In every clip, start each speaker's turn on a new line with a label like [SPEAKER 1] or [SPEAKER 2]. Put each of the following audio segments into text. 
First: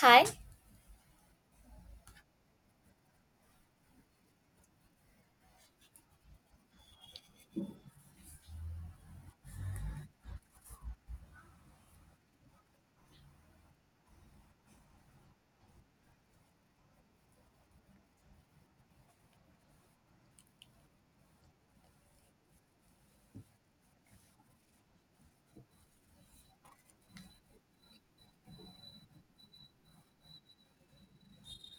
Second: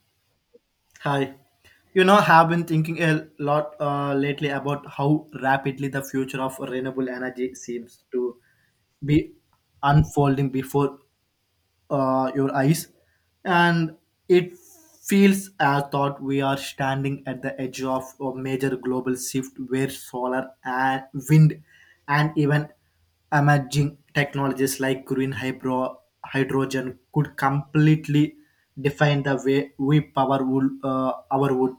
[SPEAKER 1] Hi,
[SPEAKER 2] Hi. You know, have been thinking a lot lately about how rapidly the future of renewable energy seems to be unfolding before your eyes, and it feels as thought we are standing at the edge of a major global shift where solar and wind and even emerging technologies like hydrogen could completely define the way we power wool, our wood.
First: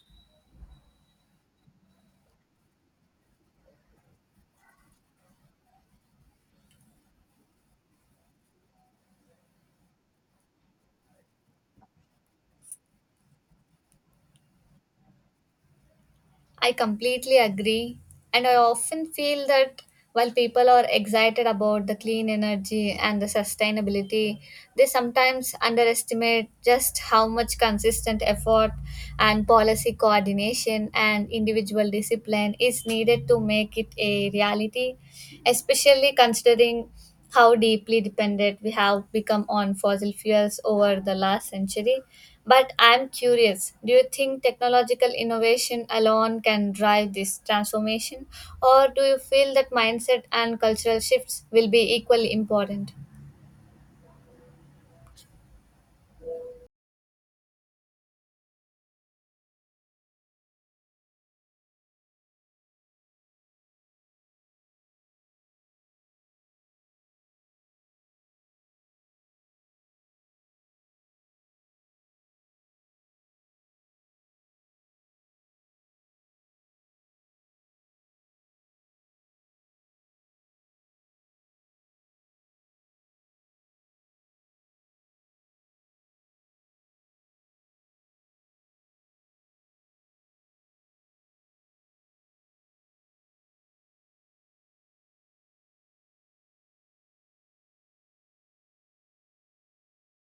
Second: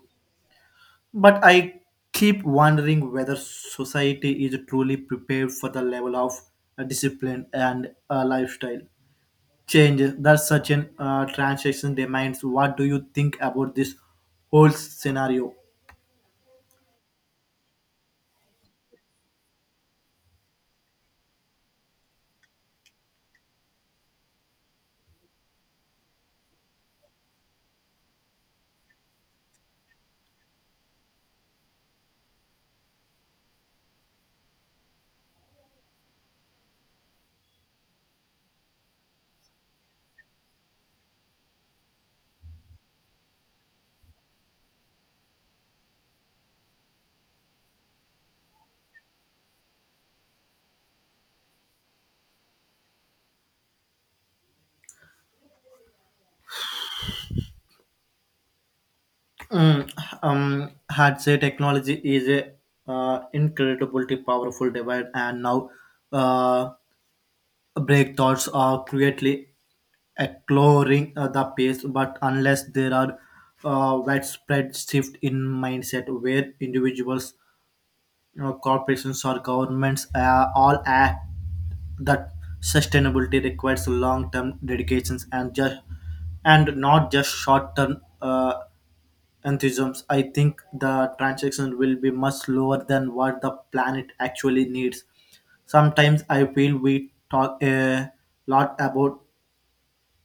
[SPEAKER 2] But I keep wondering whether society is truly prepared for the level of discipline and lifestyle changes that such an transaction demands. What do you think about this whole scenario?
[SPEAKER 1] I completely agree. And I often feel that while people are excited about the clean energy and the sustainability, they sometimes underestimate just how much consistent effort and policy coordination and individual discipline is needed to make it a reality, especially considering how deeply dependent we have become on fossil fuels over the last century. But I'm curious, do you think technological innovation alone can drive this transformation? Or do you feel that mindset and cultural shifts will be equally important?
[SPEAKER 2] Mm, had say technology is a incredibly powerful device, and now uh, breakthroughs are greatly exploring the pace. But unless there are widespread shift in mindset where individuals, corporations, or governments all act that sustainability requires long-term dedications and just and not just short-term. Enthusiasm, I think the transaction will be much lower than what the planet actually needs. Sometimes I feel we talk a lot about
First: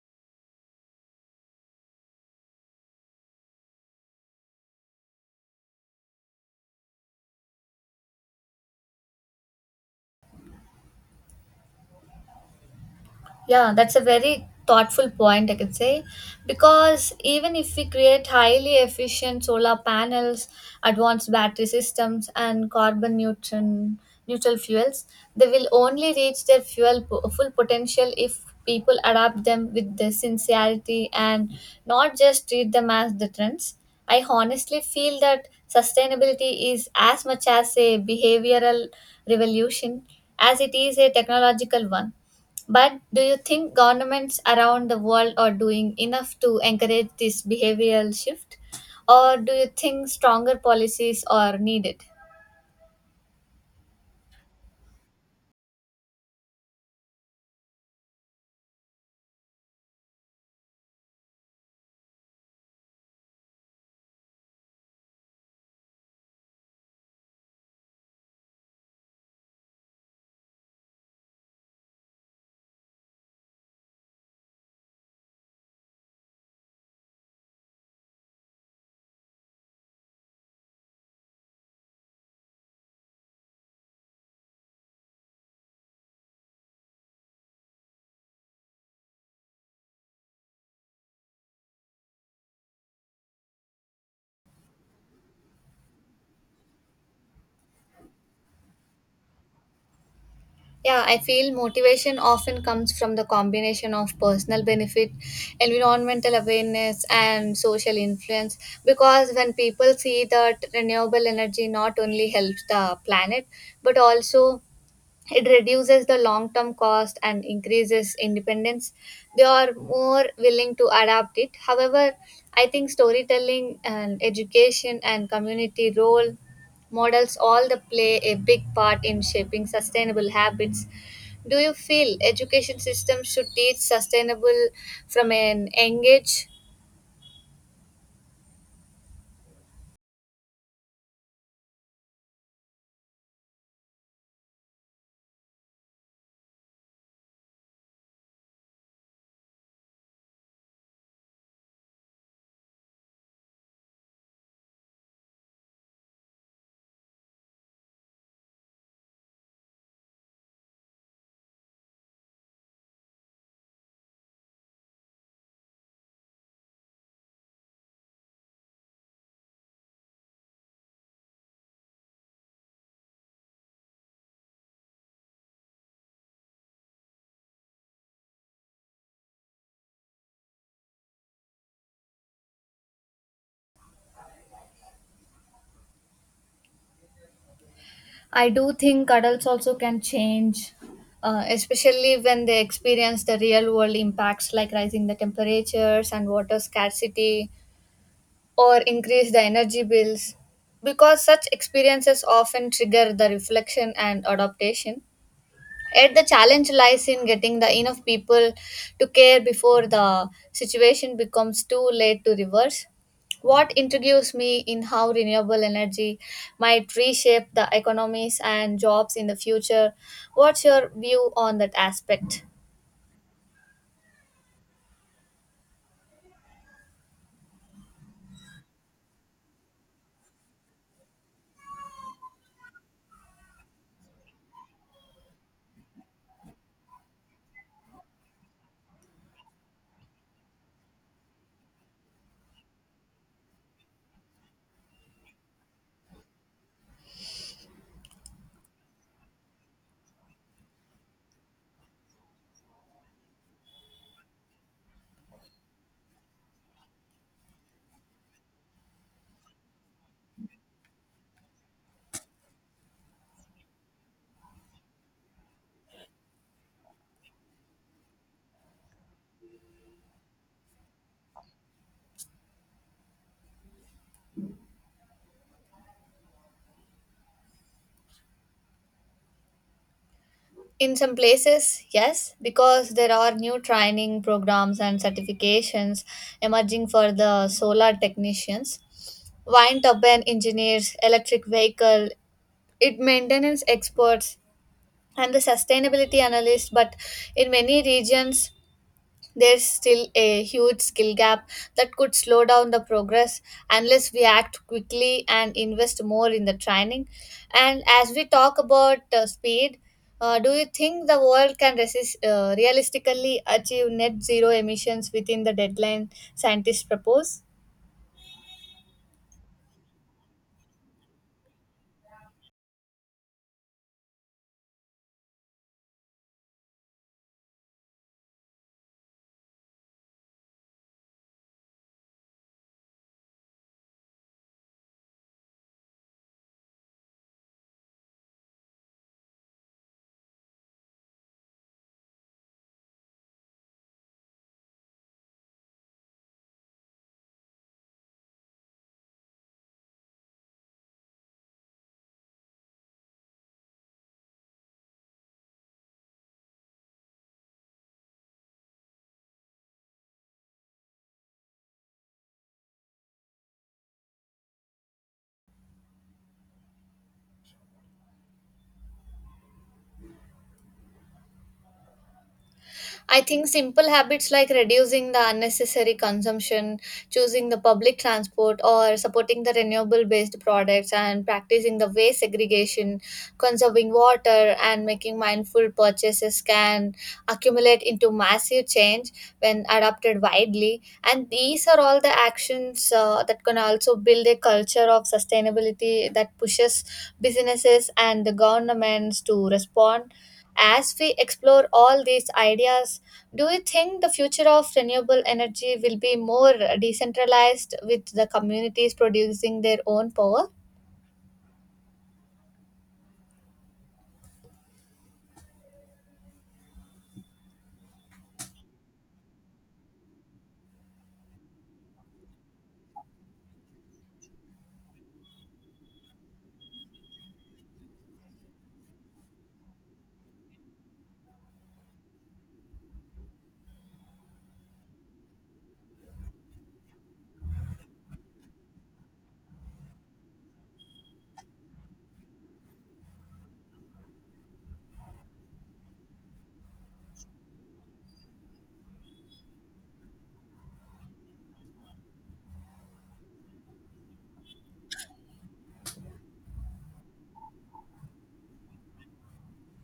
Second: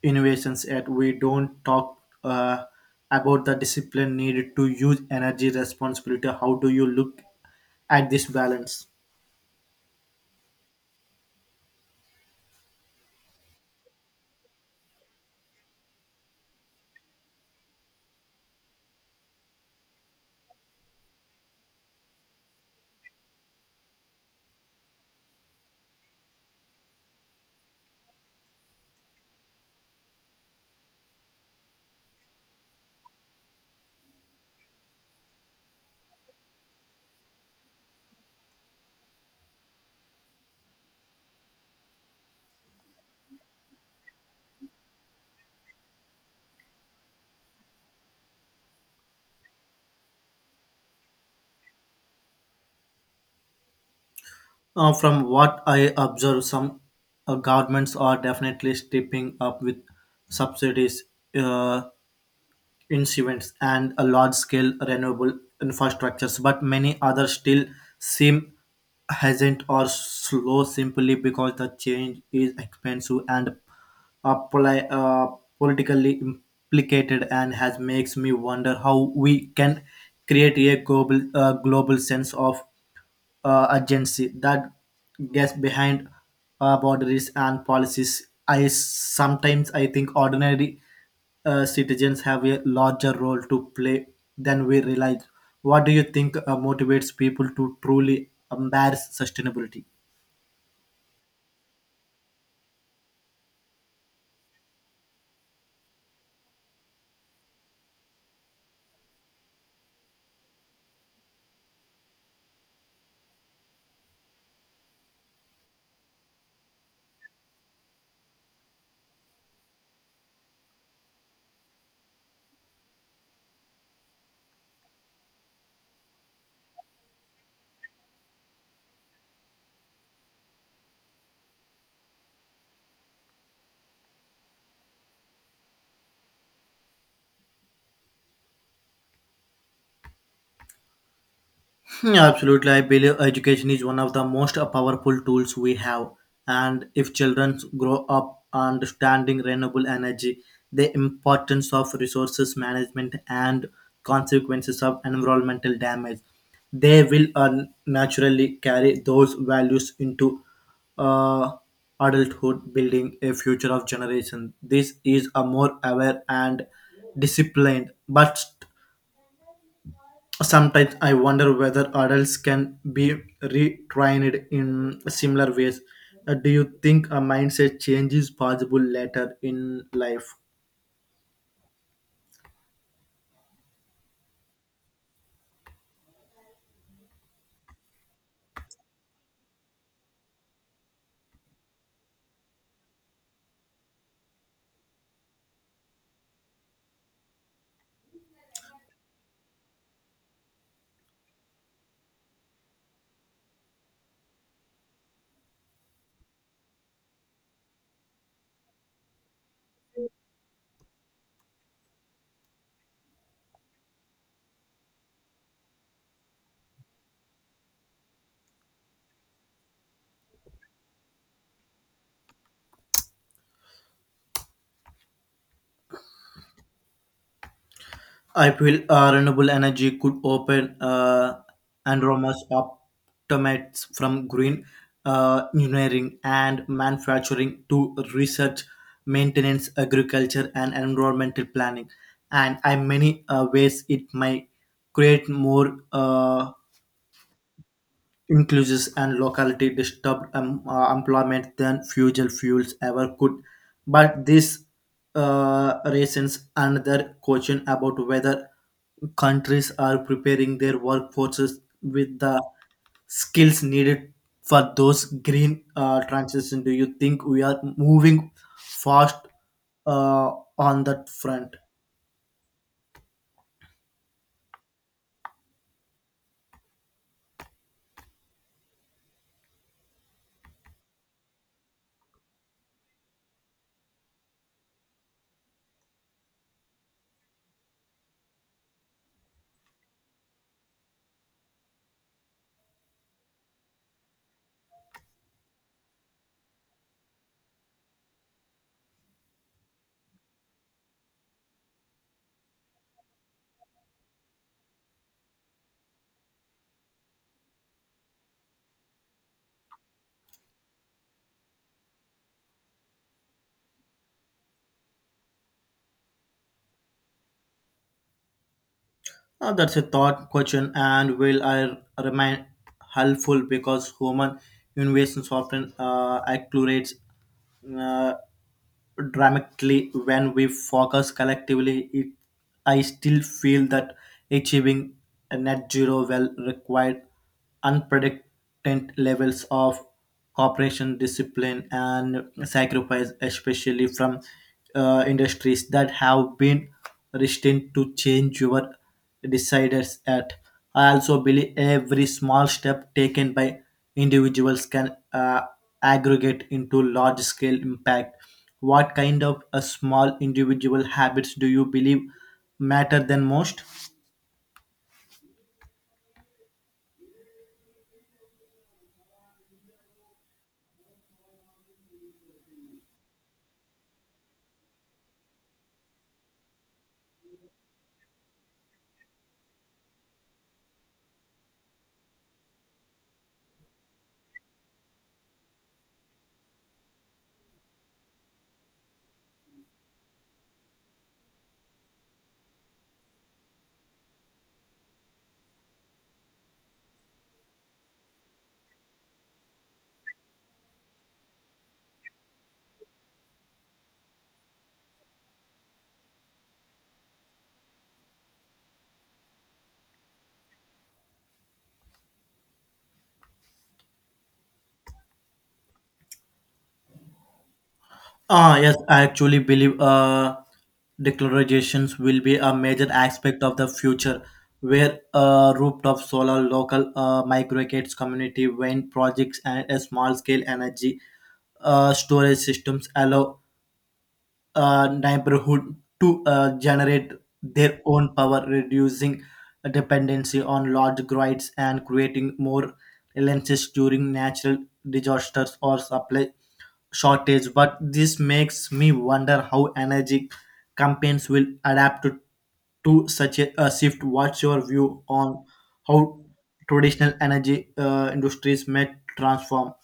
[SPEAKER 2] innovations, yet we don't talk uh, about the discipline needed to use energy responsibility. How do you look at this balance?
[SPEAKER 1] Yeah, that's a very thoughtful point, I can say. Because even if we create highly efficient solar panels, advanced battery systems, and neutral fuels, they will only reach their full potential if people adapt them with the sincerity and not just treat them as the trends. I honestly feel that sustainability is as much as a behavioral revolution as it is a technological one. But do you think governments around the world are doing enough to encourage this behavioral shift? Or do you think stronger policies are needed?
[SPEAKER 2] From what I observe, some governments are definitely stepping up with subsidies. Uh, Instruments and a large scale renewable infrastructures, but many others still seem hesitant or slow simply because the change is expensive and uh, poli- uh, politically implicated and has makes me wonder how we can create a global sense of urgency that gets behind boundaries and policies. I sometimes I think ordinary citizens have a larger role to play than we realize. What do you think motivates people to truly embrace sustainability?
[SPEAKER 1] Yeah, I feel motivation often comes from the combination of personal benefit, environmental awareness, and social influence. Because when people see that renewable energy not only helps the planet but also it reduces the long term cost and increases independence, they are more willing to adapt it. However, I think storytelling and education and community role models all the play a big part in shaping sustainable habits. Do you feel education system should teach sustainable from an young age?
[SPEAKER 2] Yeah, absolutely, I believe education is one of the most powerful tools we have. And if children grow up understanding renewable energy, the importance of resources management, and consequences of environmental damage, they will naturally carry those values into uh, adulthood, building a future of generation. This is a more aware and disciplined, but sometimes I wonder whether adults can be retrained in similar ways. Do you think a mindset change is possible later in life?
[SPEAKER 1] I do think adults also can change, especially when they experience the real world impacts like rising the temperatures and water scarcity or increase the energy bills, because such experiences often trigger the reflection and adaptation. Yet the challenge lies in getting the enough people to care before the situation becomes too late to reverse. What intrigues me in how renewable energy might reshape the economies and jobs in the future. What's your view on that aspect?
[SPEAKER 2] I feel renewable energy could open enormous optimates from green engineering and manufacturing to research, maintenance, agriculture, and environmental planning. And in many ways, it might create more. Increases and locality disturbed employment than fossil fuels ever could. But this raises another question about whether countries are preparing their workforces with the skills needed for those green transition. Do you think we are moving fast uh, on that front?
[SPEAKER 1] In some places, yes, because there are new training programs and certifications emerging for the solar technicians, wind turbine engineers, electric vehicle, it maintenance experts. I'm the sustainability analyst, but in many regions, there's still a huge skill gap that could slow down the progress unless we act quickly and invest more in the training. And as we talk about speed, do you think the world can realistically achieve net zero emissions within the deadline scientists propose?
[SPEAKER 2] That's a thought question, and will I remain helpful because human innovations often accelerates uh, dramatically when we focus collectively. It, I still feel that achieving a net zero will require unprecedented levels of cooperation, discipline, and sacrifice, especially from industries that have been resistant to change over deciders at. I also believe every small step taken by individuals can aggregate into large scale impact. What kind of a small individual habits do you believe matter than most?
[SPEAKER 1] I think simple habits like reducing the unnecessary consumption, choosing the public transport, or supporting the renewable based products, and practicing the waste segregation, conserving water, and making mindful purchases can accumulate into massive change when adopted widely. And these are all the actions that can also build a culture of sustainability that pushes businesses and the governments to respond. As we explore all these ideas, do you think the future of renewable energy will be more decentralized with the communities producing their own power?
[SPEAKER 2] Ah, yes, I actually believe declarations will be a major aspect of the future, where rooftop solar, local microgrids, community wind projects, and a small-scale energy storage systems allow neighborhood to generate their own power, reducing dependency on large grids and creating more reliance during natural disasters or supply shortage. But this makes me wonder how energy campaigns will adapt to such a shift. What's your view on how traditional energy industries may transform?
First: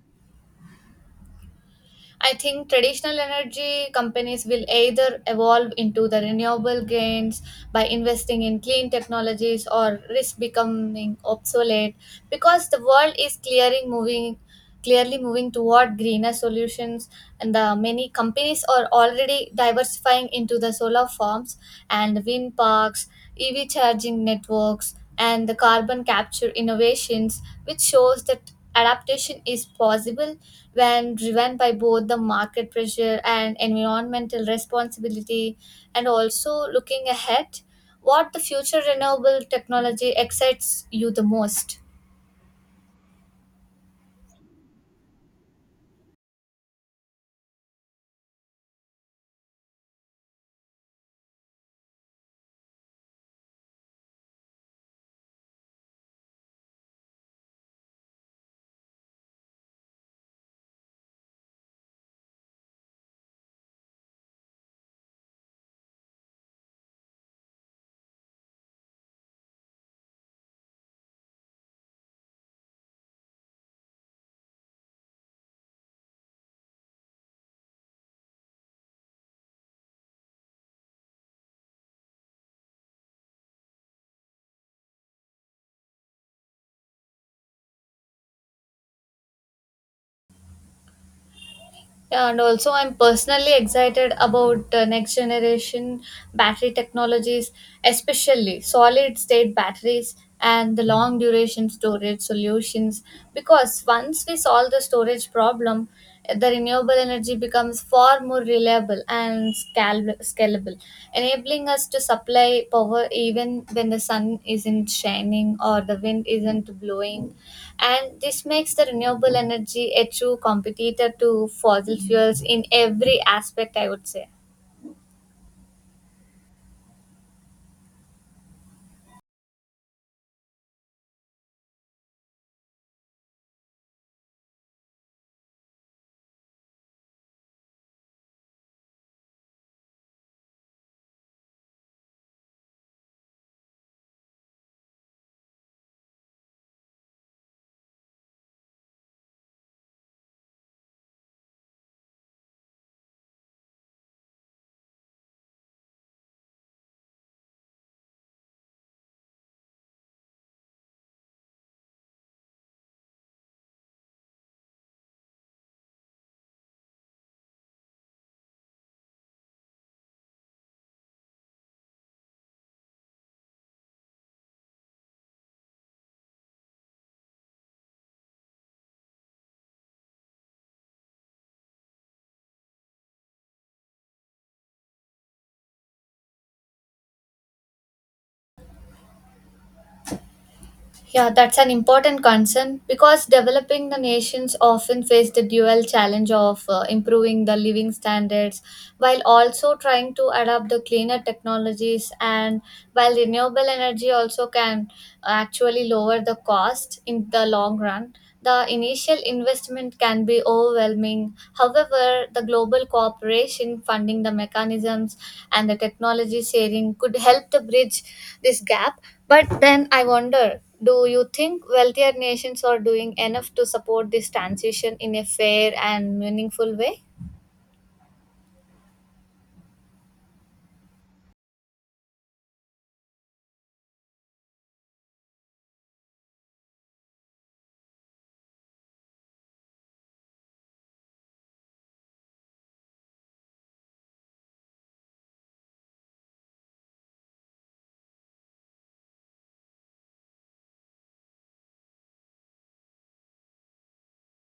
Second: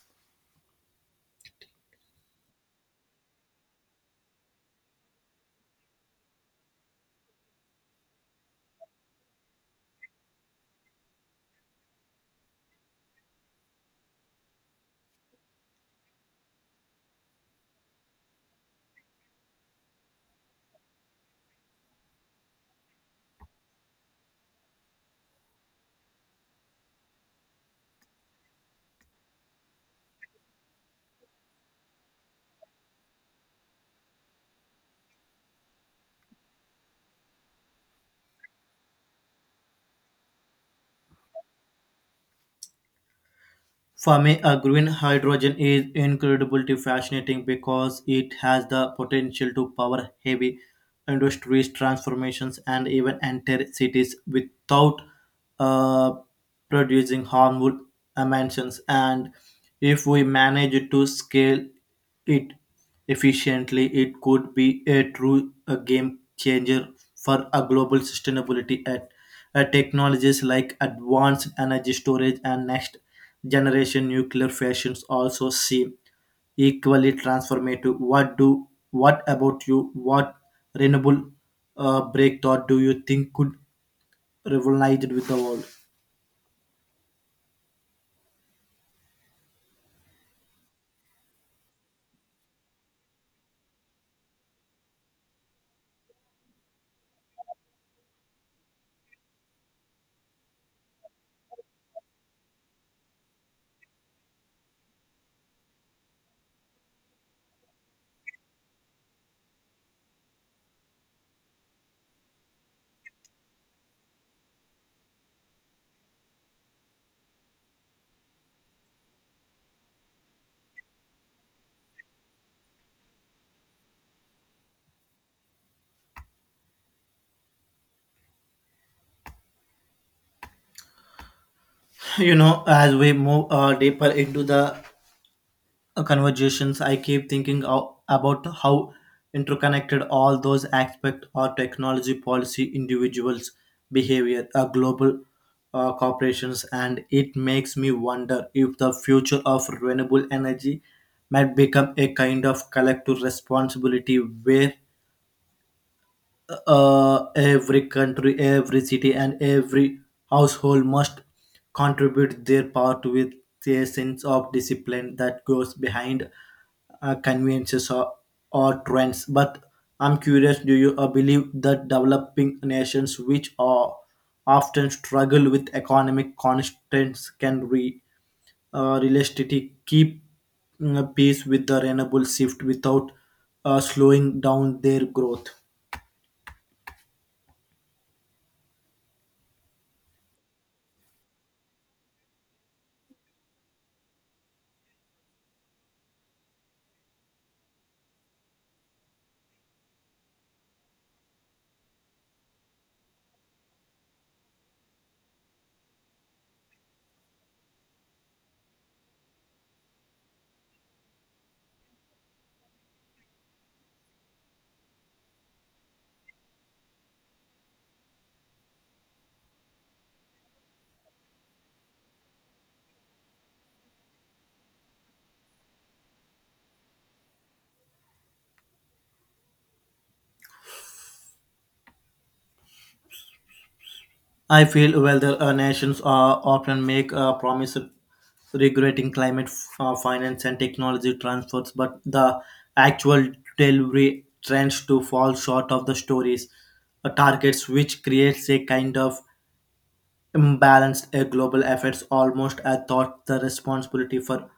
[SPEAKER 1] I think traditional energy companies will either evolve into the renewable gains by investing in clean technologies or risk becoming obsolete, because the world is clearing moving clearly moving toward greener solutions, and the many companies are already diversifying into the solar farms and wind parks, ev charging networks, and the carbon capture innovations, which shows that adaptation is possible when driven by both the market pressure and environmental responsibility. And also, looking ahead, what the future renewable technology excites you the most?
[SPEAKER 2] For me, a green hydrogen is incredibly fascinating because it has the potential to power heavy industries, transformations, and even entire cities without uh, producing harmful emissions. And if we manage to scale it efficiently, it could be a true a game changer for a global sustainability at technologies like advanced energy storage and next generation nuclear fusions also seem equally transformative. What about you? What renewable breakthrough do you think could revolutionize with the world?
[SPEAKER 1] And also, I'm personally excited about next generation battery technologies, especially solid state batteries and the long duration storage solutions. Because once we solve the storage problem, the renewable energy becomes far more reliable and scalable, enabling us to supply power even when the sun isn't shining or the wind isn't blowing. And this makes the renewable energy a true competitor to fossil fuels in every aspect, I would say.
[SPEAKER 2] You know, as we move deeper into the conversations, I keep about how interconnected all those aspects are technology, policy, individuals, behavior, global corporations, and it makes me wonder if the future of renewable energy might become a kind of collective responsibility where every country, every city, and every household must contribute their part with a sense of discipline that goes behind conveniences or trends. But I'm curious do you believe that developing nations, which are often struggle with economic constraints, can realistically keep pace with the renewable shift without slowing down their growth?
[SPEAKER 1] Yeah, that's an important concern because developing the nations often face the dual challenge of improving the living standards while also trying to adopt the cleaner technologies, and while renewable energy also can actually lower the cost in the long run. The initial investment can be overwhelming. However, the global cooperation funding the mechanisms and the technology sharing could help to bridge this gap. But then I wonder, do you think wealthier nations are doing enough to support this transition in a fair and meaningful way?
[SPEAKER 2] I feel well the nations often make a promise regulating climate finance and technology transfers, but the actual delivery tends to fall short of the stories targets, which creates a kind of imbalanced global efforts. Almost, I thought the responsibility for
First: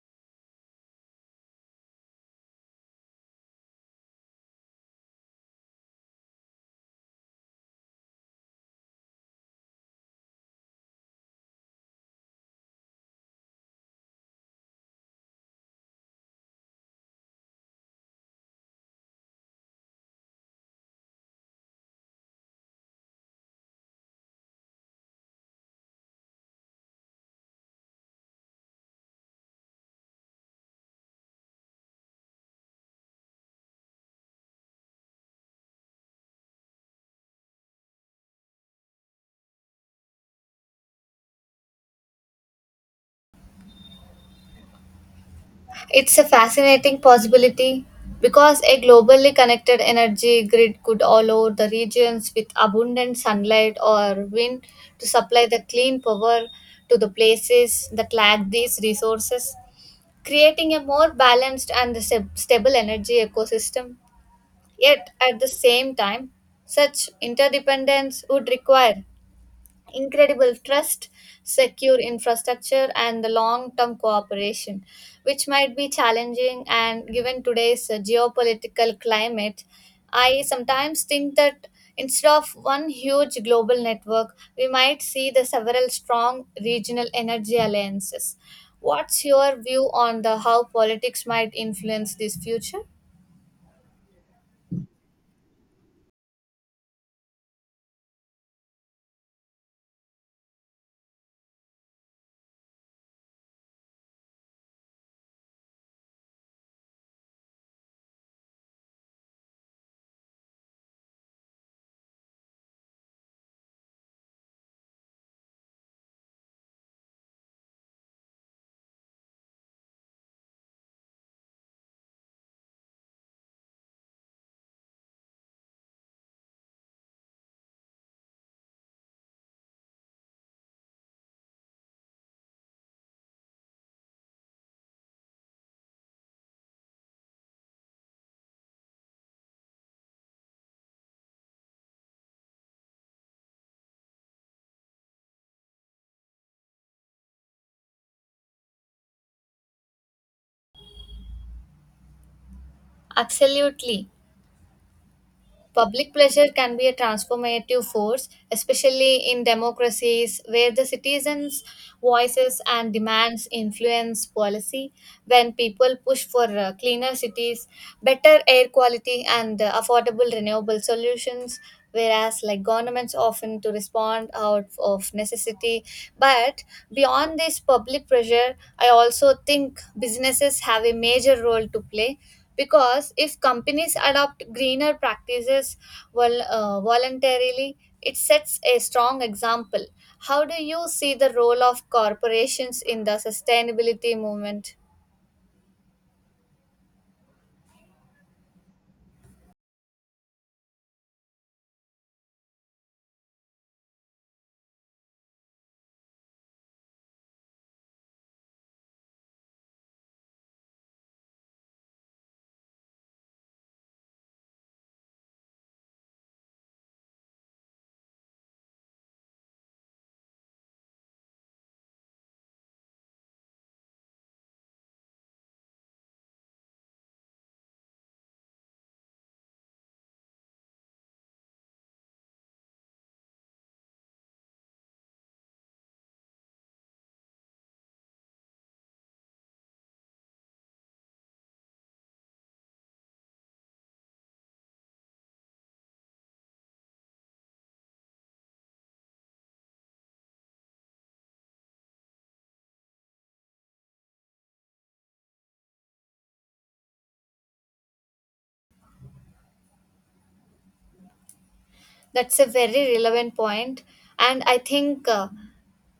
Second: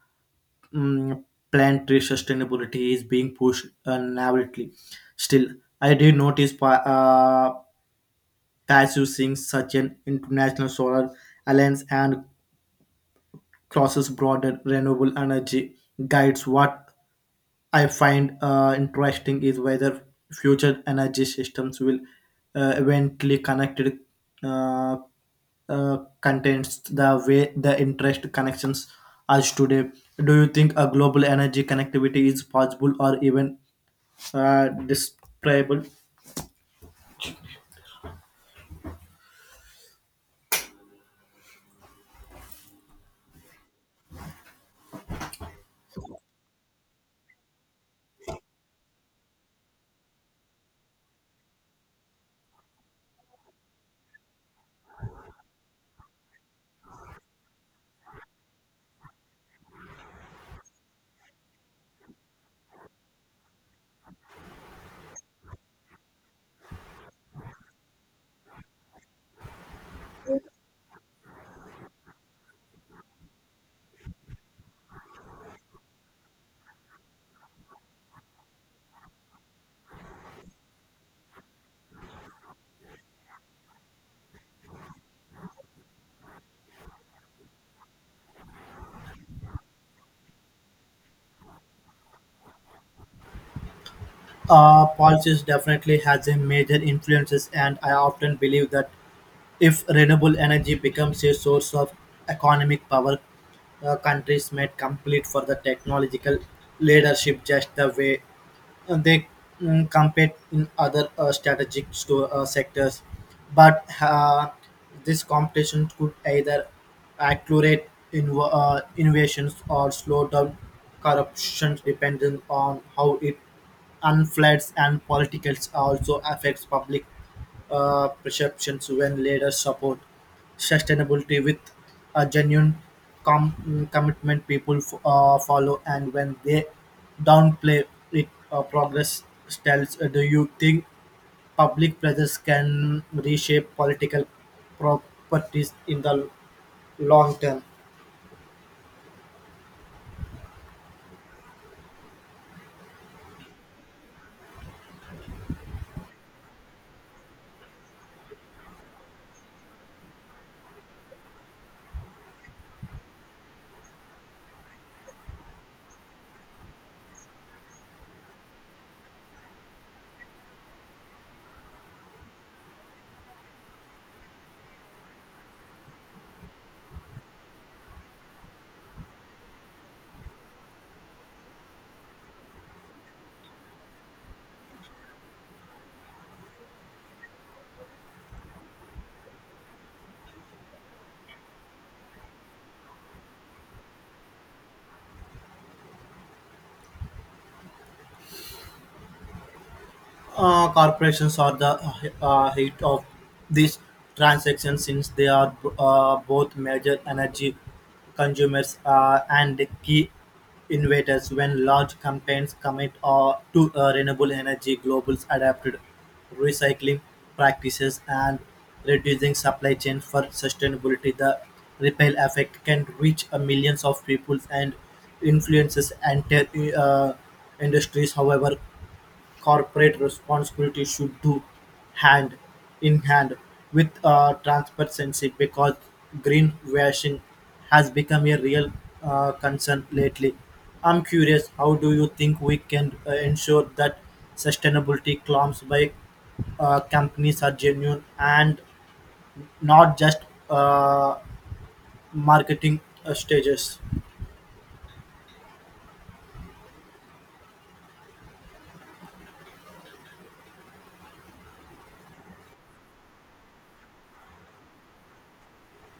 [SPEAKER 2] mm planetary sustainability is being pushed narrowly. Still, I did notice pa- uh, pursuing such an international solar alliance and crosses broader renewable energy guides. What I find interesting is whether future energy systems will eventually connected uh, contents the way the interest connections as today. Do you think a global energy connectivity is possible or even desirable?
[SPEAKER 1] It's a fascinating possibility because a globally connected energy grid could allow the regions with abundant sunlight or wind to supply the clean power to the places that lack these resources, creating a more balanced and stable energy ecosystem. Yet, at the same time, such interdependence would require incredible trust, secure infrastructure, and the long term cooperation, which might be challenging. And given today's geopolitical climate, I sometimes think that instead of one huge global network, we might see the several strong regional energy alliances. What's your view on the how politics might influence this future?
[SPEAKER 2] Policies definitely has a major influences, and I often believe that if renewable energy becomes a source of economic power, countries might compete for the technological leadership just the way they compete in other sectors. But this competition could either accelerate innovations or slow down corruption, depending on how it unflags and politics also affects public perceptions when leaders support sustainability with a genuine commitment people follow and when they downplay it progress stalls. Do you think public pressures can reshape political properties in the long term?
[SPEAKER 1] Absolutely. Public pleasure can be a transformative force, especially in democracies where the citizens' voices and demands influence policy. When people push for cleaner cities, better air quality, and affordable renewable solutions, whereas like governments often to respond out of necessity. But beyond this public pressure, I also think businesses have a major role to play, because if companies adopt greener practices voluntarily, it sets a strong example. How do you see the role of corporations in the sustainability movement?
[SPEAKER 2] Corporations are the heat of these transactions since they are both major energy consumers and key innovators when large companies commit to renewable energy globals adapted recycling practices and reducing supply chain for sustainability the ripple effect can reach millions of people and influences entire uh, industries however corporate responsibility should do hand in hand with transparency because greenwashing has become a real concern lately. I'm curious, how do you think we can ensure that sustainability claims by companies are genuine and not just uh, marketing stages?
[SPEAKER 1] That's a very relevant point, and I think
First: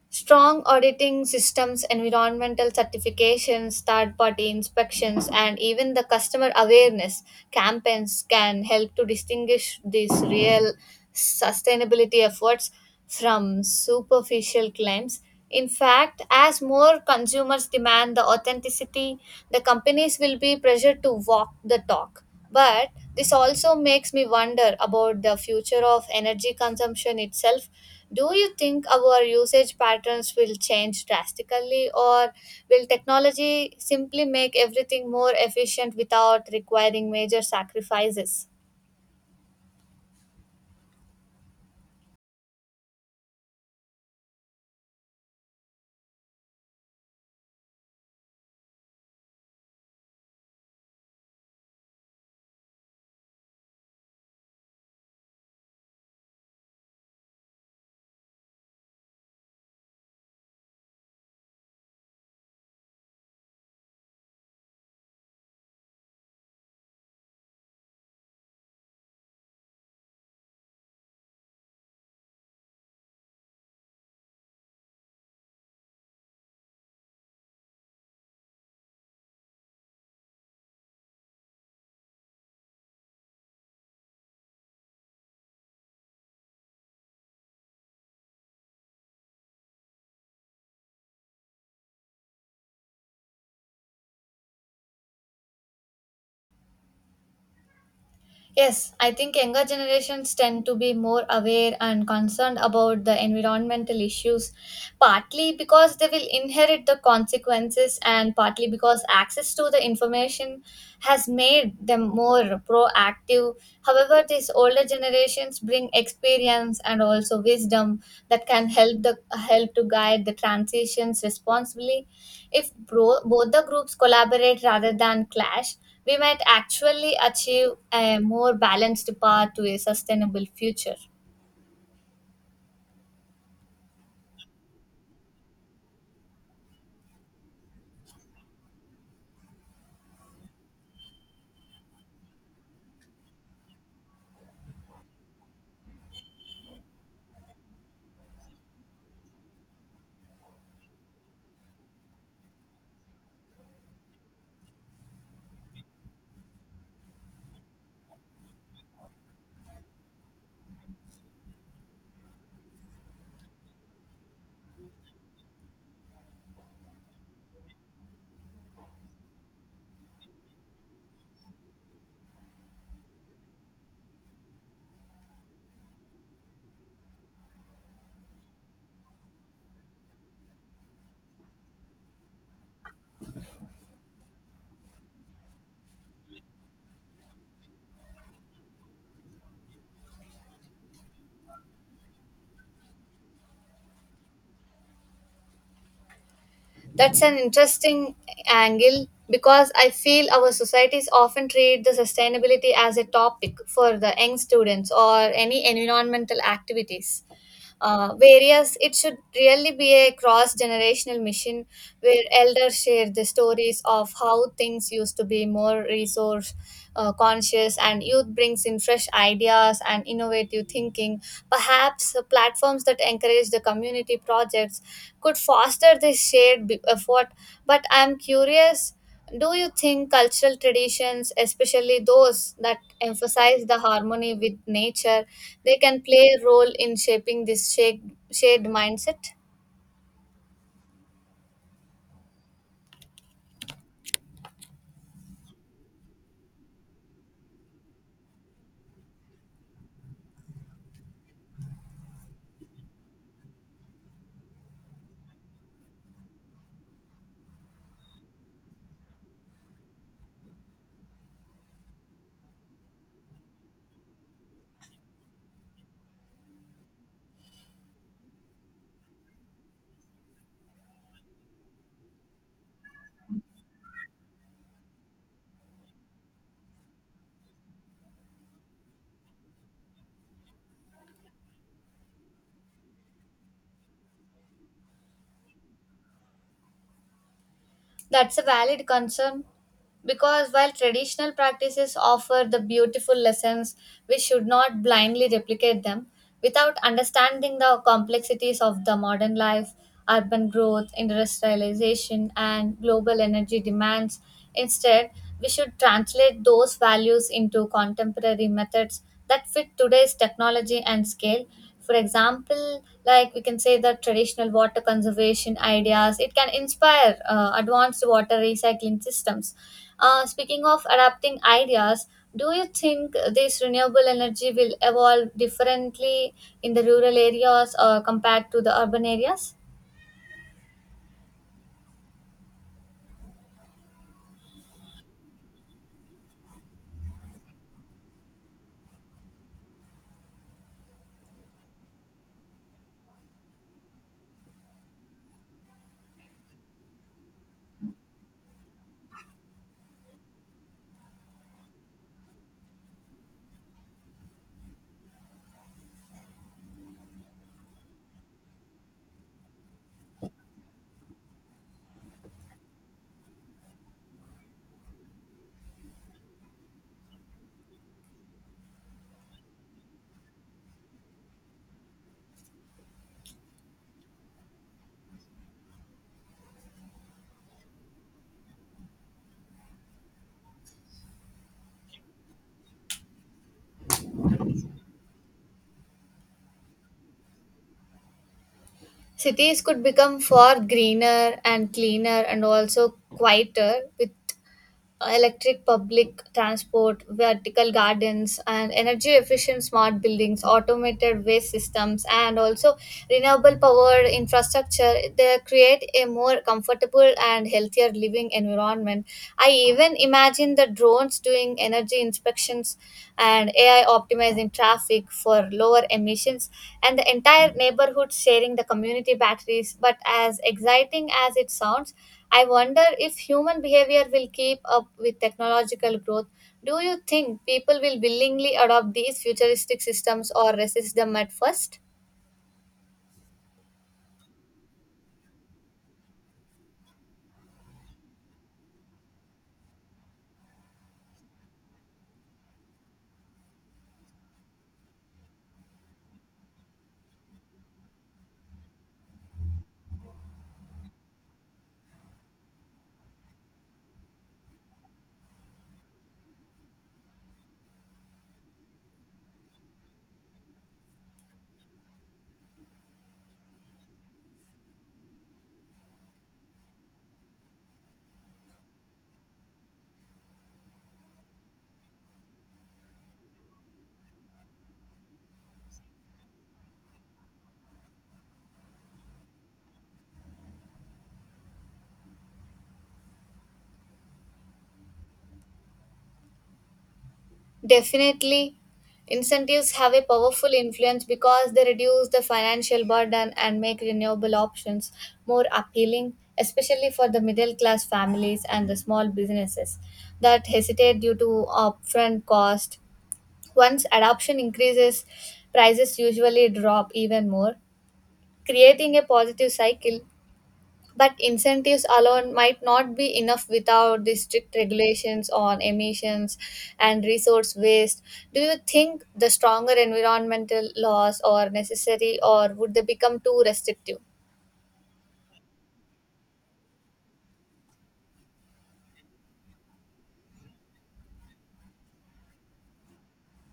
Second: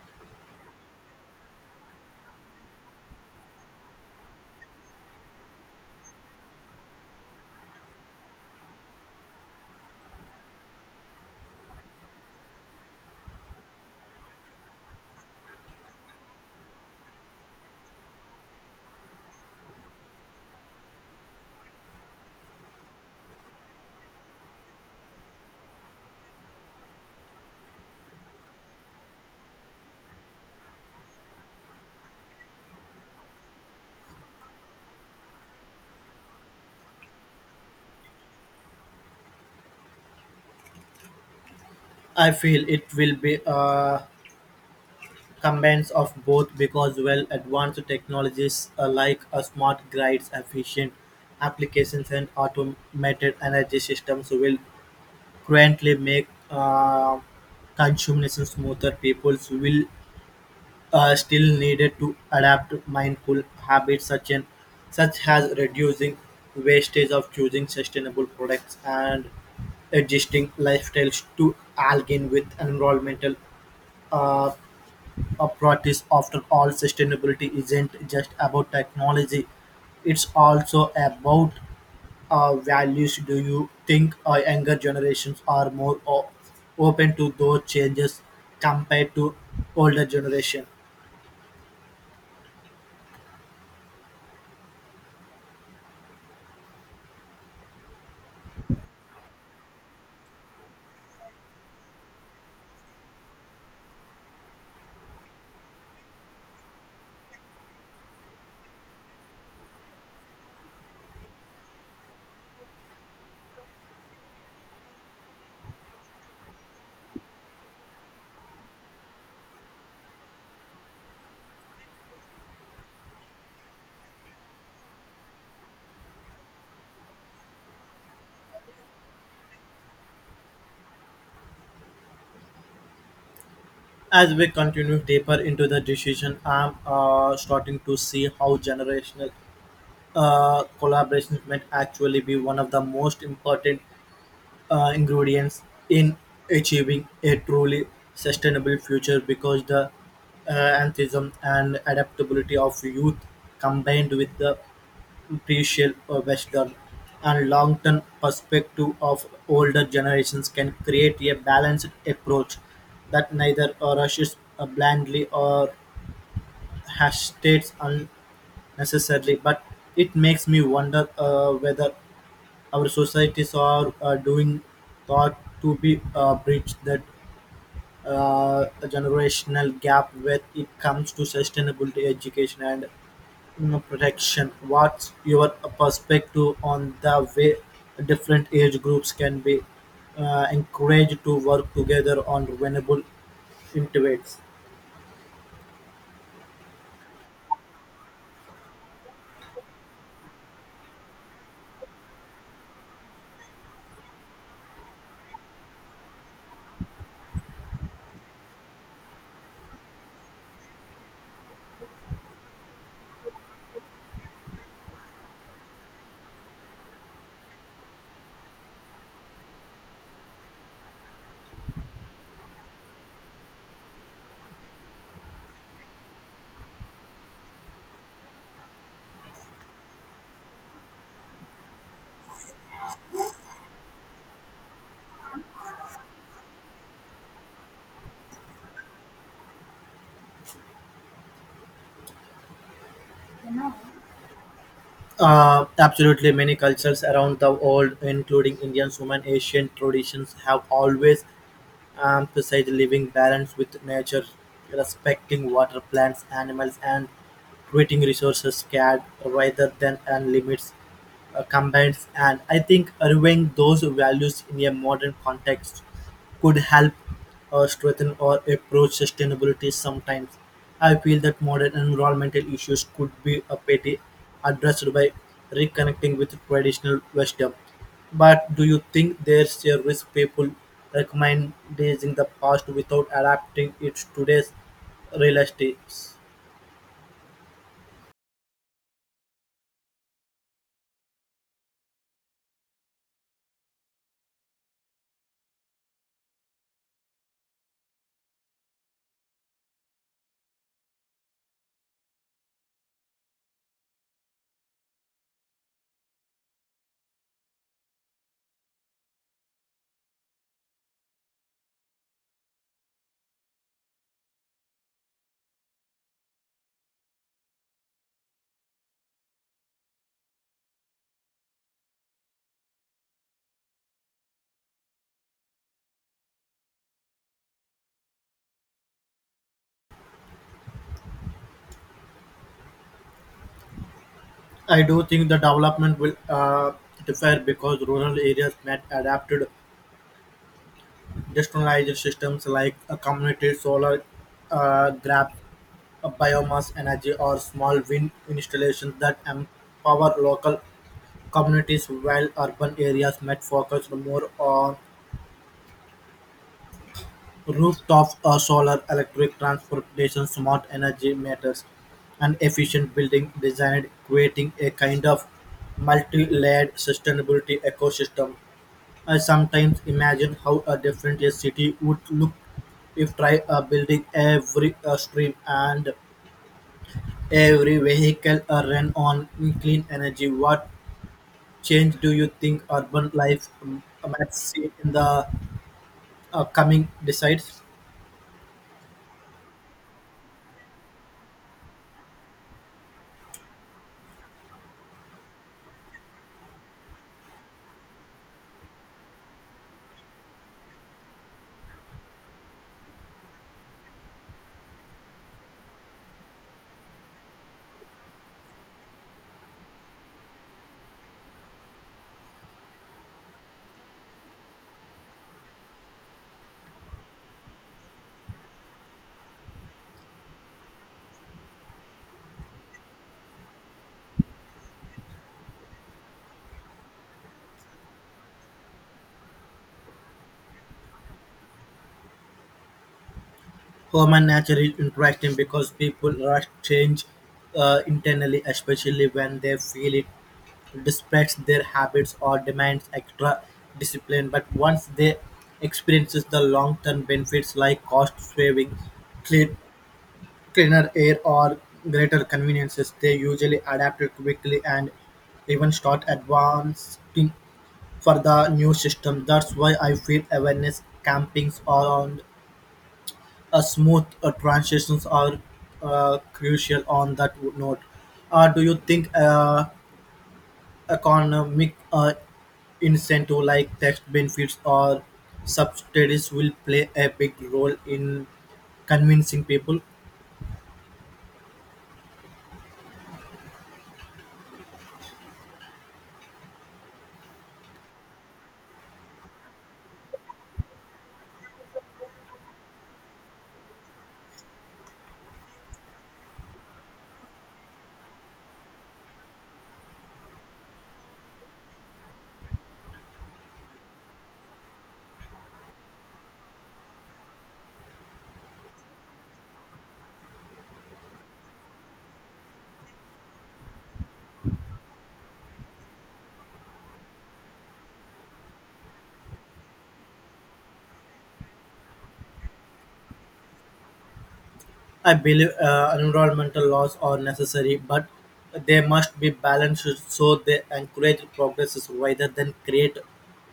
[SPEAKER 1] strong auditing systems, environmental certifications, third party inspections, and even the customer awareness campaigns can help to distinguish these real sustainability efforts from superficial claims. In fact, as more consumers demand the authenticity, the companies will be pressured to walk the talk. But this also makes me wonder about the future of energy consumption itself. Do you think our usage patterns will change drastically, or will technology simply make everything more efficient without requiring major sacrifices?
[SPEAKER 2] I feel it will be. Combines of both because well-advanced technologies like smart grids, efficient applications and automated energy systems will currently make consumption smoother. People will still needed to adapt mindful habits such as reducing wastage of choosing sustainable products and adjusting lifestyles to align with environmental uh, a practice. After all, sustainability isn't just about technology; it's also about values. Do you think younger generations are more open to those changes compared to older generation?
[SPEAKER 1] Yes, I think younger generations tend to be more aware and concerned about the environmental issues, partly because they will inherit the consequences, and partly because access to the information has made them more proactive. However, these older generations bring experience and also wisdom that can help to guide the transitions responsibly. If both the groups collaborate rather than clash, we might actually achieve a more balanced path to a sustainable future.
[SPEAKER 2] As we continue deeper into the decision, I'm starting to see how generational collaborations might actually be one of the most important ingredients in achieving a truly sustainable future because the enthusiasm and adaptability of youth combined with the precious western and long-term perspective of older generations can create a balanced approach that neither rushes blindly or hesitates unnecessarily but it makes me wonder whether our societies are doing thought to be bridge that generational gap when it comes to sustainability education and protection. What's your perspective on the way different age groups can be encouraged to work together on renewable initiatives?
[SPEAKER 1] That's an interesting angle, because I feel our societies often treat the sustainability as a topic for the young students or any environmental activities. Various, it should really be a cross generational mission where elders share the stories of how things used to be more resource conscious, and youth brings in fresh ideas and innovative thinking. Perhaps platforms that encourage the community projects could foster this effort. But I'm curious, do you think cultural traditions, especially those that emphasize the harmony with nature, they can play a role in shaping this shade shared mindset?
[SPEAKER 2] Absolutely, many cultures around the world, including Indian, Suman, Asian traditions, have always emphasize living balance with nature, respecting water, plants, animals, and treating resources scarce rather than and limits combines, and I think reviewing those values in a modern context could help strengthen or approach sustainability. Sometimes I feel that modern environmental issues could be a petty addressed by reconnecting with traditional wisdom. But do you think there's a risk people recommending the past without adapting it to today's realities?
[SPEAKER 1] That's a valid concern, because while traditional practices offer the beautiful lessons, we should not blindly replicate them without understanding the complexities of the modern life, urban growth, industrialization, and global energy demands. Instead, we should translate those values into contemporary methods that fit today's technology and scale. For example, like we can say that traditional water conservation ideas, it can inspire advanced water recycling systems. Speaking of adapting ideas, do you think this renewable energy will evolve differently in the rural areas compared to the urban areas?
[SPEAKER 2] I do think the development will differ because rural areas might adapted decentralized systems like a community solar grab, a biomass energy, or small wind installations that empower local communities, while urban areas might focus more on rooftop solar, electric transportation, smart energy meters, and efficient building design, creating a kind of multi-layered sustainability ecosystem. I sometimes imagine how a different a city would look if try building every stream and every vehicle ran on clean energy. What change do you think urban life might see in the coming decides?
[SPEAKER 1] Cities could become far greener and cleaner and also quieter with electric public transport, vertical gardens, and energy efficient smart buildings, automated waste systems, and also renewable power infrastructure. They create a more comfortable and healthier living environment. I even imagine the drones doing energy inspections and AI optimizing traffic for lower emissions, and the entire neighborhood sharing the community batteries. But as exciting as it sounds, I wonder if human behavior will keep up with technological growth. Do you think people will willingly adopt these futuristic systems or resist them at first?
[SPEAKER 2] Human nature is interesting because people rush change internally, especially when they feel it disrespects their habits or demands extra discipline. But once they experiences the long-term benefits like cost saving, clean, cleaner air, or greater conveniences, they usually adapt it quickly and even start advancing for the new system. That's why I feel awareness campings around a smooth transitions are crucial on that note. Do you think economic incentive like tax benefits or subsidies will play a big role in convincing people?
[SPEAKER 1] Definitely. Incentives have a powerful influence because they reduce the financial burden and make renewable options more appealing, especially for the middle class families and the small businesses that hesitate due to upfront cost. Once adoption increases, prices usually drop even more, creating a positive cycle. But incentives alone might not be enough without the strict regulations on emissions and resource waste. Do you think the stronger environmental laws are necessary, or would they become too restrictive?
[SPEAKER 2] I believe environmental laws are necessary, but they must be balanced so they encourage progress rather than create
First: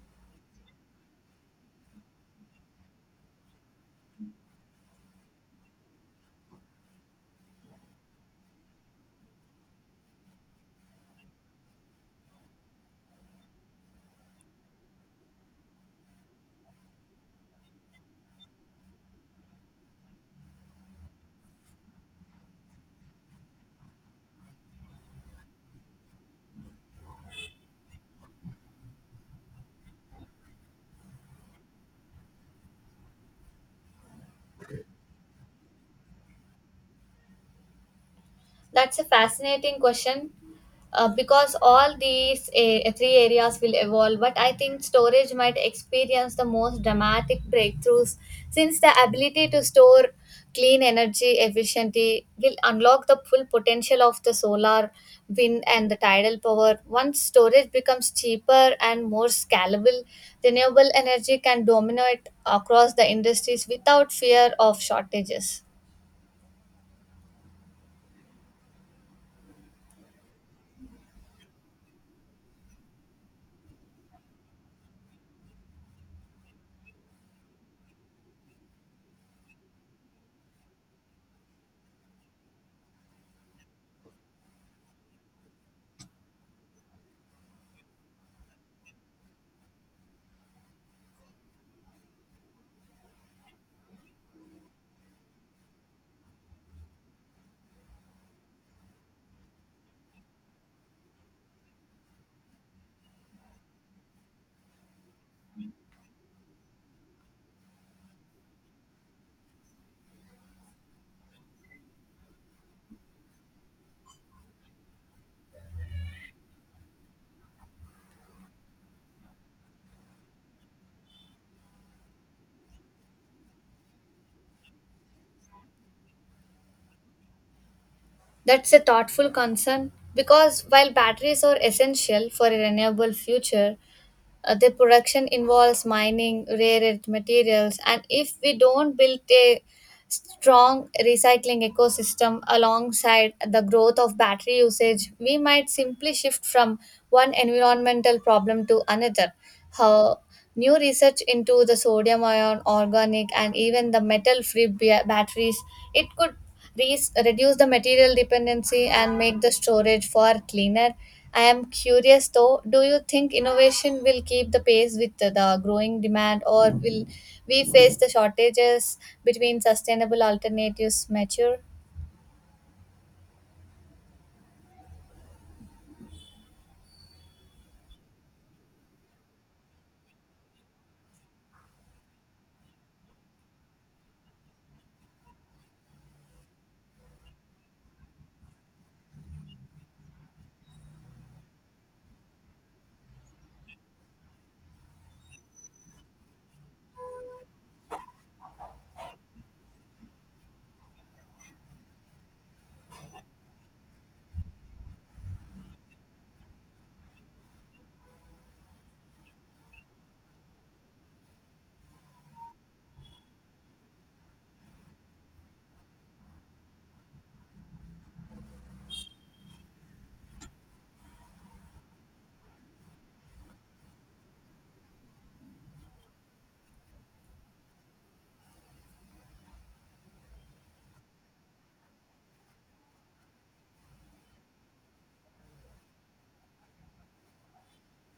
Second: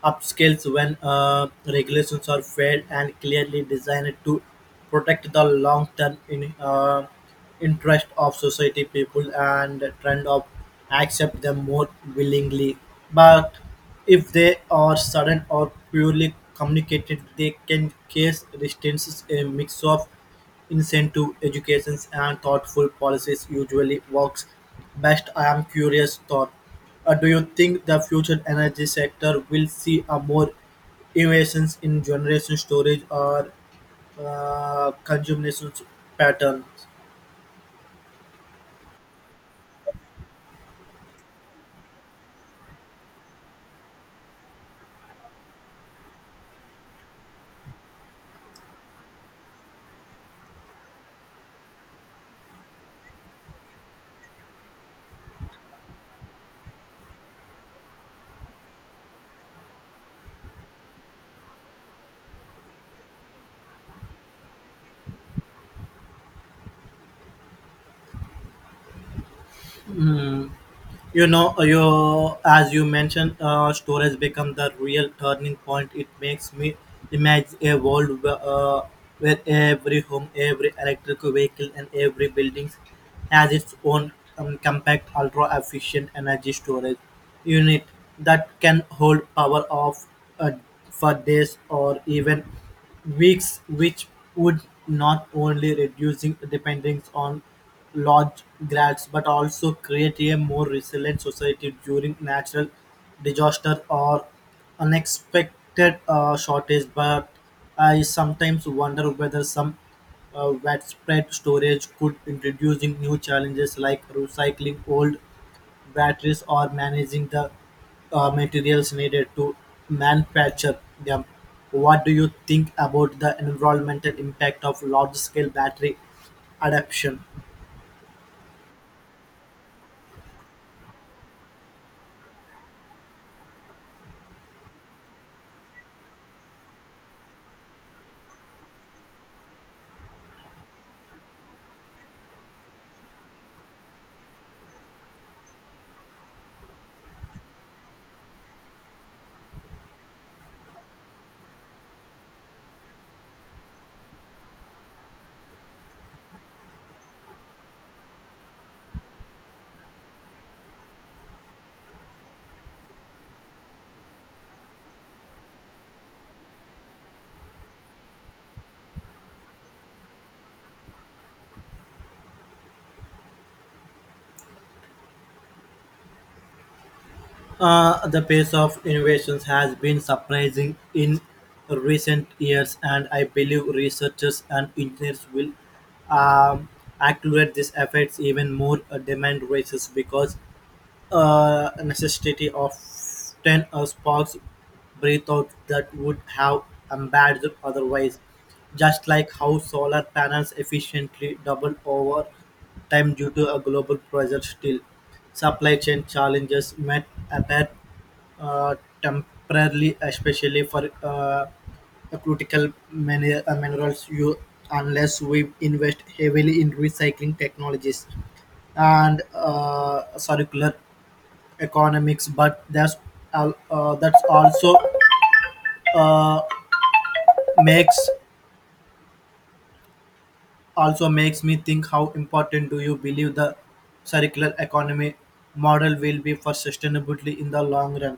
[SPEAKER 2] upscales when regulations are fair and clearly designed to protect the long-term interest of society people and trend of accept them more willingly. But if they are sudden or purely communicated, they can cause resistance a mix of incentive, education and thoughtful policies usually works best. I'm curious though, do you think the future energy sector will see a more innovations in generation storage or consumption patterns?
[SPEAKER 1] That's a fascinating question, because all these three areas will evolve, but I think storage might experience the most dramatic breakthroughs, since the ability to store clean energy efficiently will unlock the full potential of the solar, wind, and the tidal power. Once storage becomes cheaper and more scalable, renewable energy can dominate across the industries without fear of shortages.
[SPEAKER 2] Hmm. You know, you as you mentioned, storage become the real turning point. It makes me imagine a world where every home, every electric vehicle, and every building has its own compact, ultra-efficient energy storage unit that can hold power off uh, for days or even weeks, which would not only reducing dependence on large grants, but also create a more resilient society during natural disaster or unexpected shortages. But I sometimes wonder whether some widespread storage could introduce new challenges like recycling old batteries or managing the materials needed to manufacture them. What do you think about the environmental impact of large scale battery adoption?
[SPEAKER 1] That's a thoughtful concern because, while batteries are essential for a renewable future, their production involves mining rare earth materials, and if we don't build a strong recycling ecosystem alongside the growth of battery usage, we might simply shift from one environmental problem to another. How new research into the sodium ion organic and even the metal free batteries it could these reduce the material dependency and make the storage far cleaner. I am curious though, do you think innovation will keep the pace with the growing demand, or will we face the shortages between sustainable alternatives mature?
[SPEAKER 2] The pace of innovations has been surprising in recent years, and I believe researchers and engineers will um, accelerate these efforts even more. Demand rises because necessity often a sparks breath out that would have embedded otherwise, just like how solar panels efficiently double over time due to a global pressure still. Supply chain challenges might appear uh, temporarily, especially for critical minerals you unless we invest heavily in recycling technologies and circular economics, but that's al- that's also uh, makes also makes me think how important do you believe the circular economy model will be for sustainability in the long run?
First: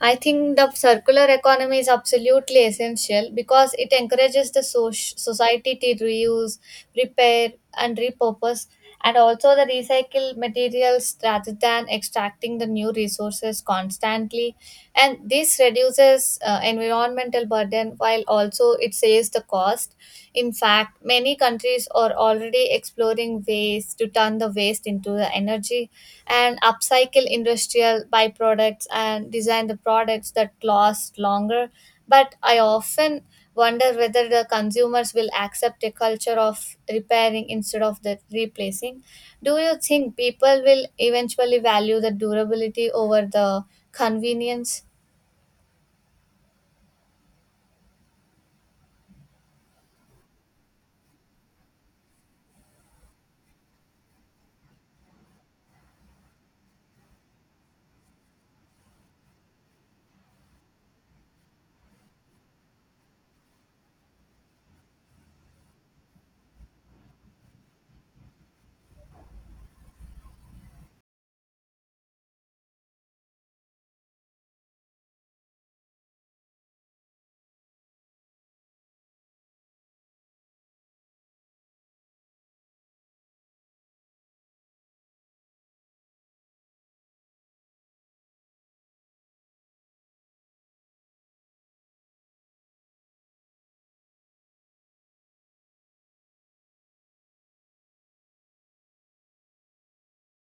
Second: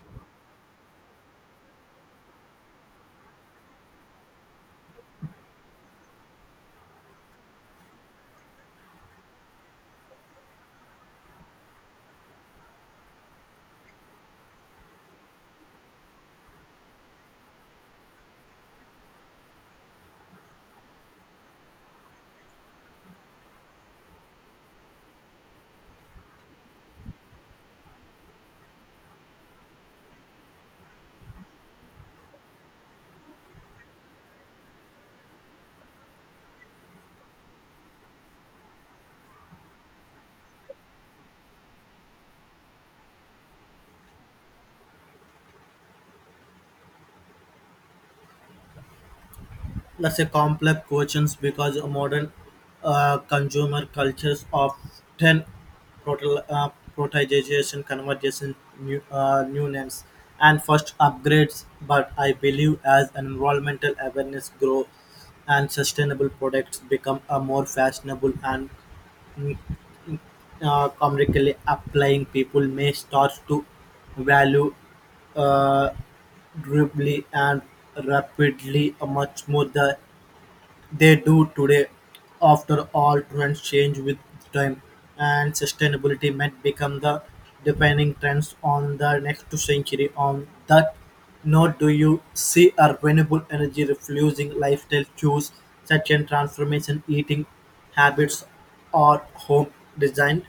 [SPEAKER 1] I think the circular economy is absolutely essential because it encourages the society to reuse, repair, and repurpose, and also the recycle materials rather than extracting the new resources constantly. And this reduces environmental burden while also it saves the cost. In fact, many countries are already exploring ways to turn the waste into the energy and upcycle industrial byproducts and design the products that last longer. But I often wonder whether the consumers will accept a culture of repairing instead of the replacing. Do you think people will eventually value the durability over the convenience?
[SPEAKER 2] That's a complex questions because modern consumer cultures often protel- uh, prioritization conversation newness and first upgrades. But I believe as environmental awareness grow and sustainable products become a more fashionable and mm, mm, commercially applying, people may start to value uh, durably and rapidly much more they do today. After all, trends change with time, and sustainability might become the defining trends on the next century. On that note, do you see a renewable energy refusing lifestyle choose such as transformation, eating habits, or home design?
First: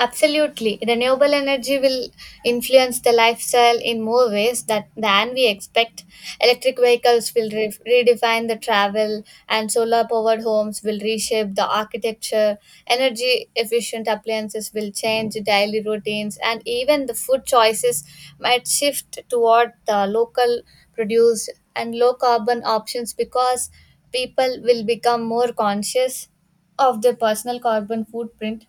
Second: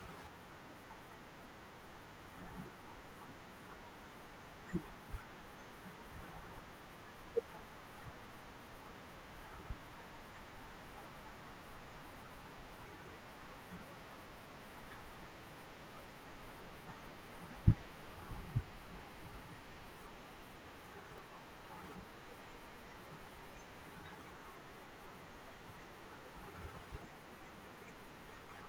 [SPEAKER 1] Absolutely. Renewable energy will influence the lifestyle in more ways that, than we expect. Electric vehicles will redefine the travel, and solar powered homes will reshape the architecture. Energy efficient appliances will change daily routines, and even the food choices might shift toward the local produced and low carbon options, because people will become more conscious of their personal carbon footprint.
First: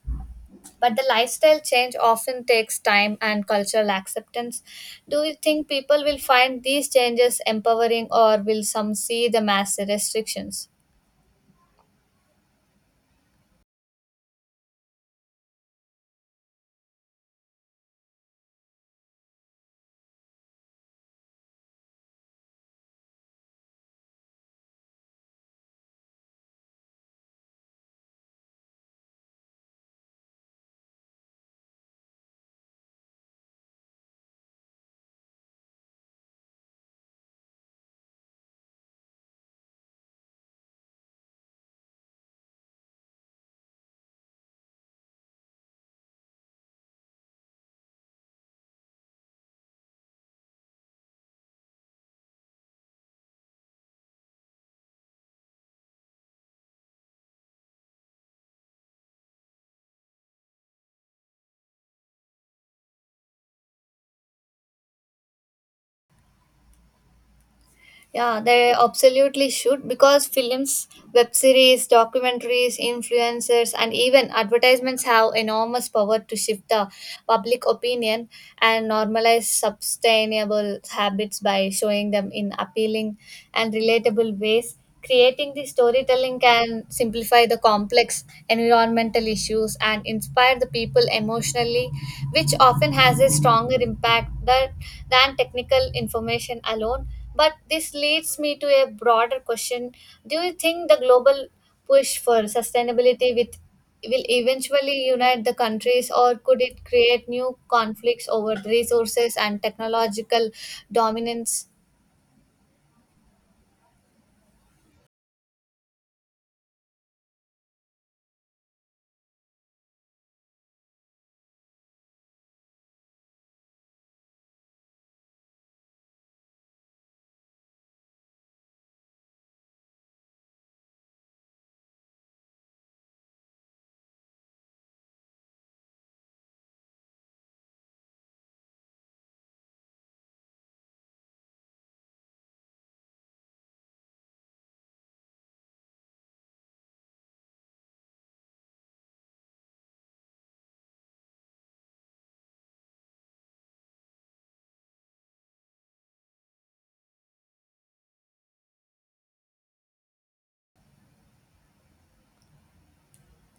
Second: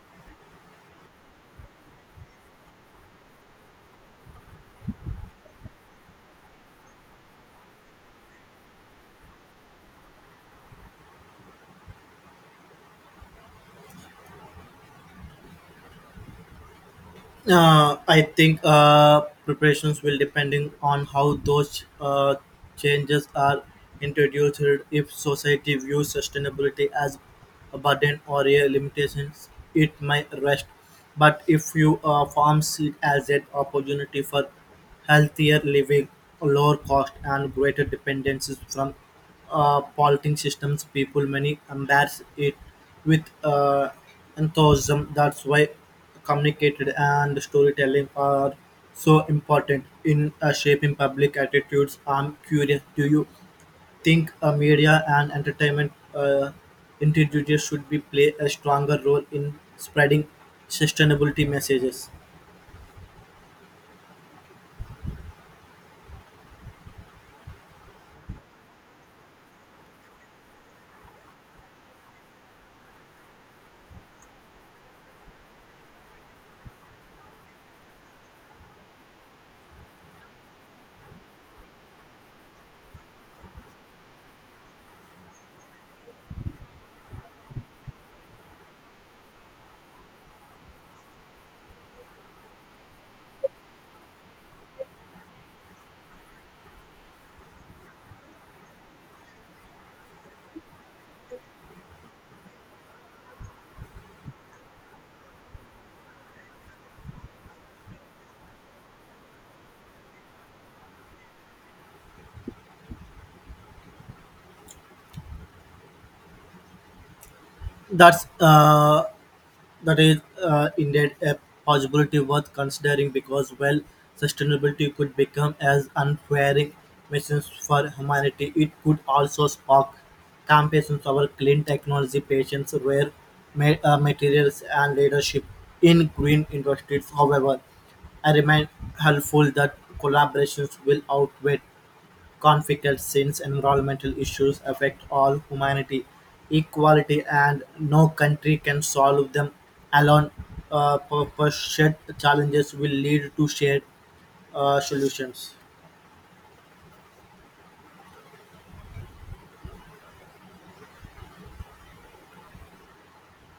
[SPEAKER 1] But the lifestyle change often takes time and cultural acceptance. Do you think people will find these changes empowering, or will some see them as restrictions?
[SPEAKER 2] I think preparations will depending on how those changes are introduced. If society views sustainability as a burden or a limitation, it might rest. But if you farms it as an opportunity for healthier living, lower cost, and greater dependencies from polluting systems. People many embrace it with enthusiasm. That's why communicated and storytelling are so important in shaping public attitudes. I'm curious, do you think media and entertainment introducers should be play a stronger role in spreading sustainability messages?
[SPEAKER 1] Yeah, they absolutely should, because films, web series, documentaries, influencers, and even advertisements have enormous power to shift the public opinion and normalize sustainable habits by showing them in appealing and relatable ways. Creating the storytelling can simplify the complex environmental issues and inspire the people emotionally, which often has a stronger impact that, than technical information alone. But this leads me to a broader question. Do you think the global push for sustainability with, will eventually unite the countries, or could it create new conflicts over the resources and technological dominance?
[SPEAKER 2] That's uh, That is indeed a possibility worth considering because, well, sustainability could become as unwearing machines for humanity. It could also spark campaigns over clean technology, patients, rare materials, and leadership in green industries. However, I remain hopeful that collaborations will outweigh conflicted since environmental issues affect all humanity equality and no country can solve them alone. Purpose shared challenges will lead to shared solutions.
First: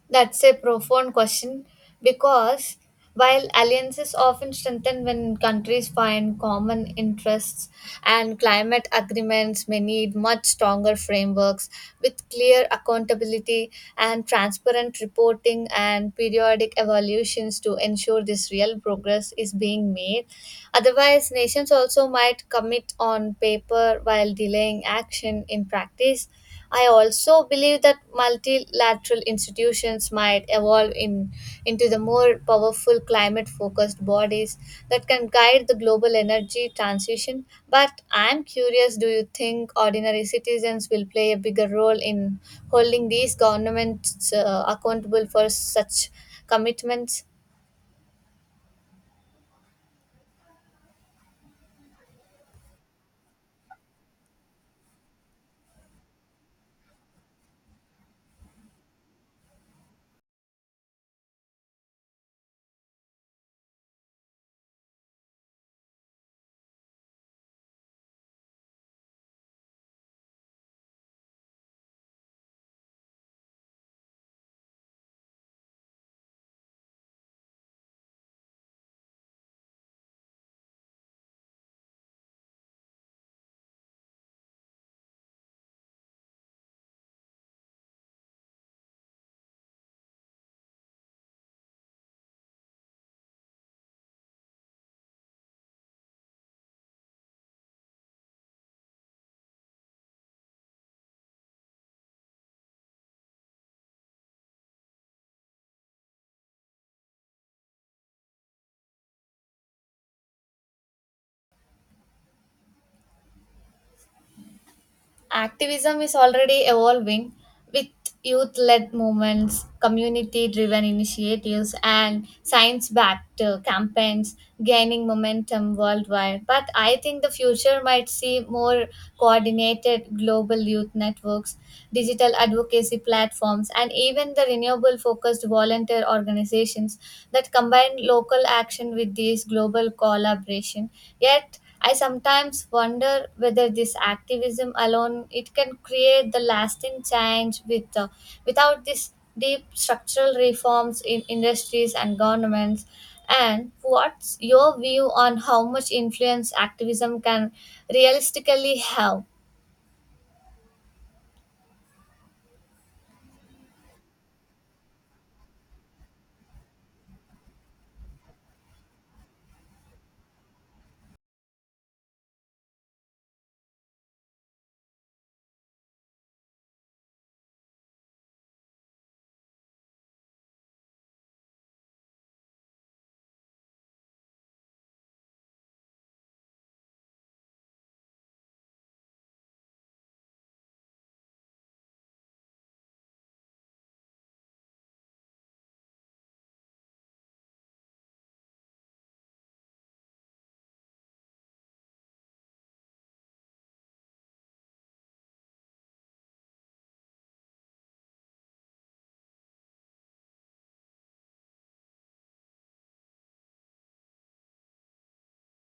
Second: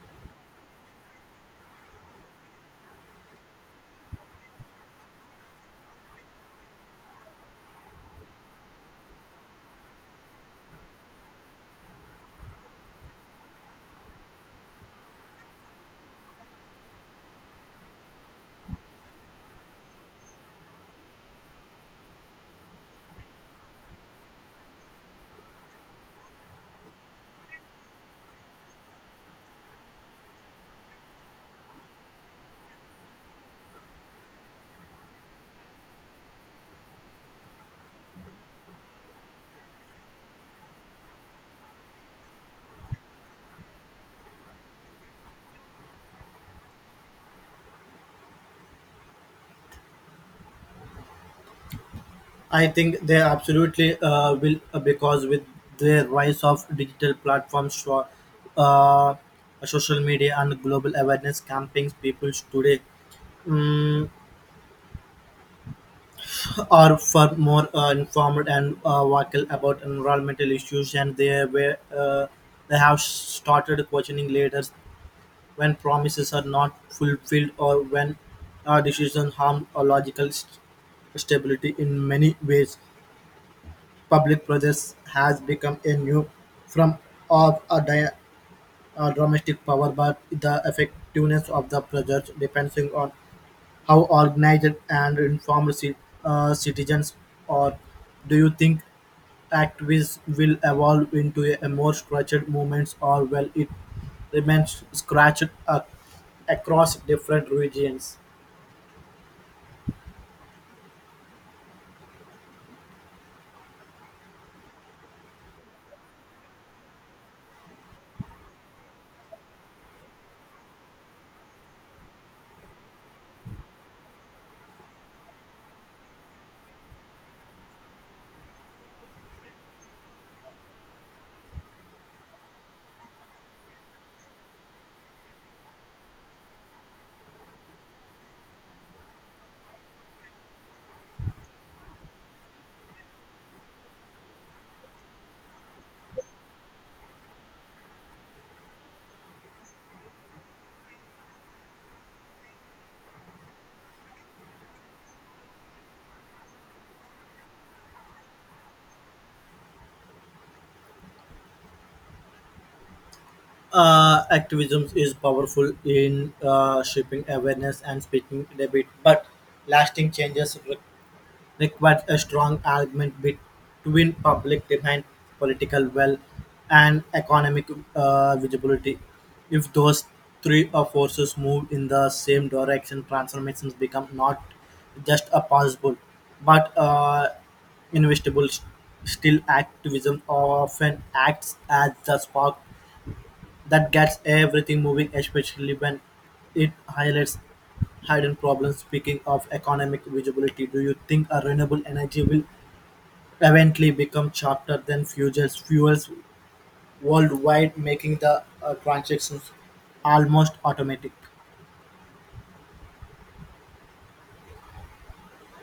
[SPEAKER 1] That's a profound question, because while alliances often strengthen when countries find common interests, and climate agreements may need much stronger frameworks with clear accountability and transparent reporting and periodic evaluations to ensure this real progress is being made. Otherwise, nations also might commit on paper while delaying action in practice. I also believe that multilateral institutions might evolve in, into the more powerful climate focused bodies that can guide the global energy transition. But I'm curious, do you think ordinary citizens will play a bigger role in holding these governments accountable for such commitments?
[SPEAKER 2] I think they absolutely will because with the rise of digital platforms for uh, social media and global awareness campaigns, people today mm, are far more informed and vocal about environmental issues, and they have started questioning leaders when promises are not fulfilled or when decisions harm or logical stability. In many ways, public protest has become a new form of a domestic power, but the effectiveness of the protest depends on how organized and informed citizens are. Do you think activists will evolve into a more structured movement, or will it remain scratched across different regions?
[SPEAKER 1] Activism is already evolving with youth led movements, community driven initiatives, and science backed campaigns gaining momentum worldwide. But I think the future might see more coordinated global youth networks, digital advocacy platforms, and even the renewable focused volunteer organizations that combine local action with these global collaboration. Yet, I sometimes wonder whether this activism alone it can create the lasting change with the, without this deep structural reforms in industries and governments. And what's your view on how much influence activism can realistically have?
[SPEAKER 2] Activism is powerful in shaping awareness and speaking debate, but lasting changes requires a strong alignment between public demand, political will, and economic visibility. If those three forces move in the same direction, transformations become not just a possible but investable. Still, activism often acts as the spark that gets everything moving, especially when it highlights hidden problems. Speaking of economic visibility, do you think a renewable energy will eventually became cheaper than fuels worldwide, making the transactions almost automatic.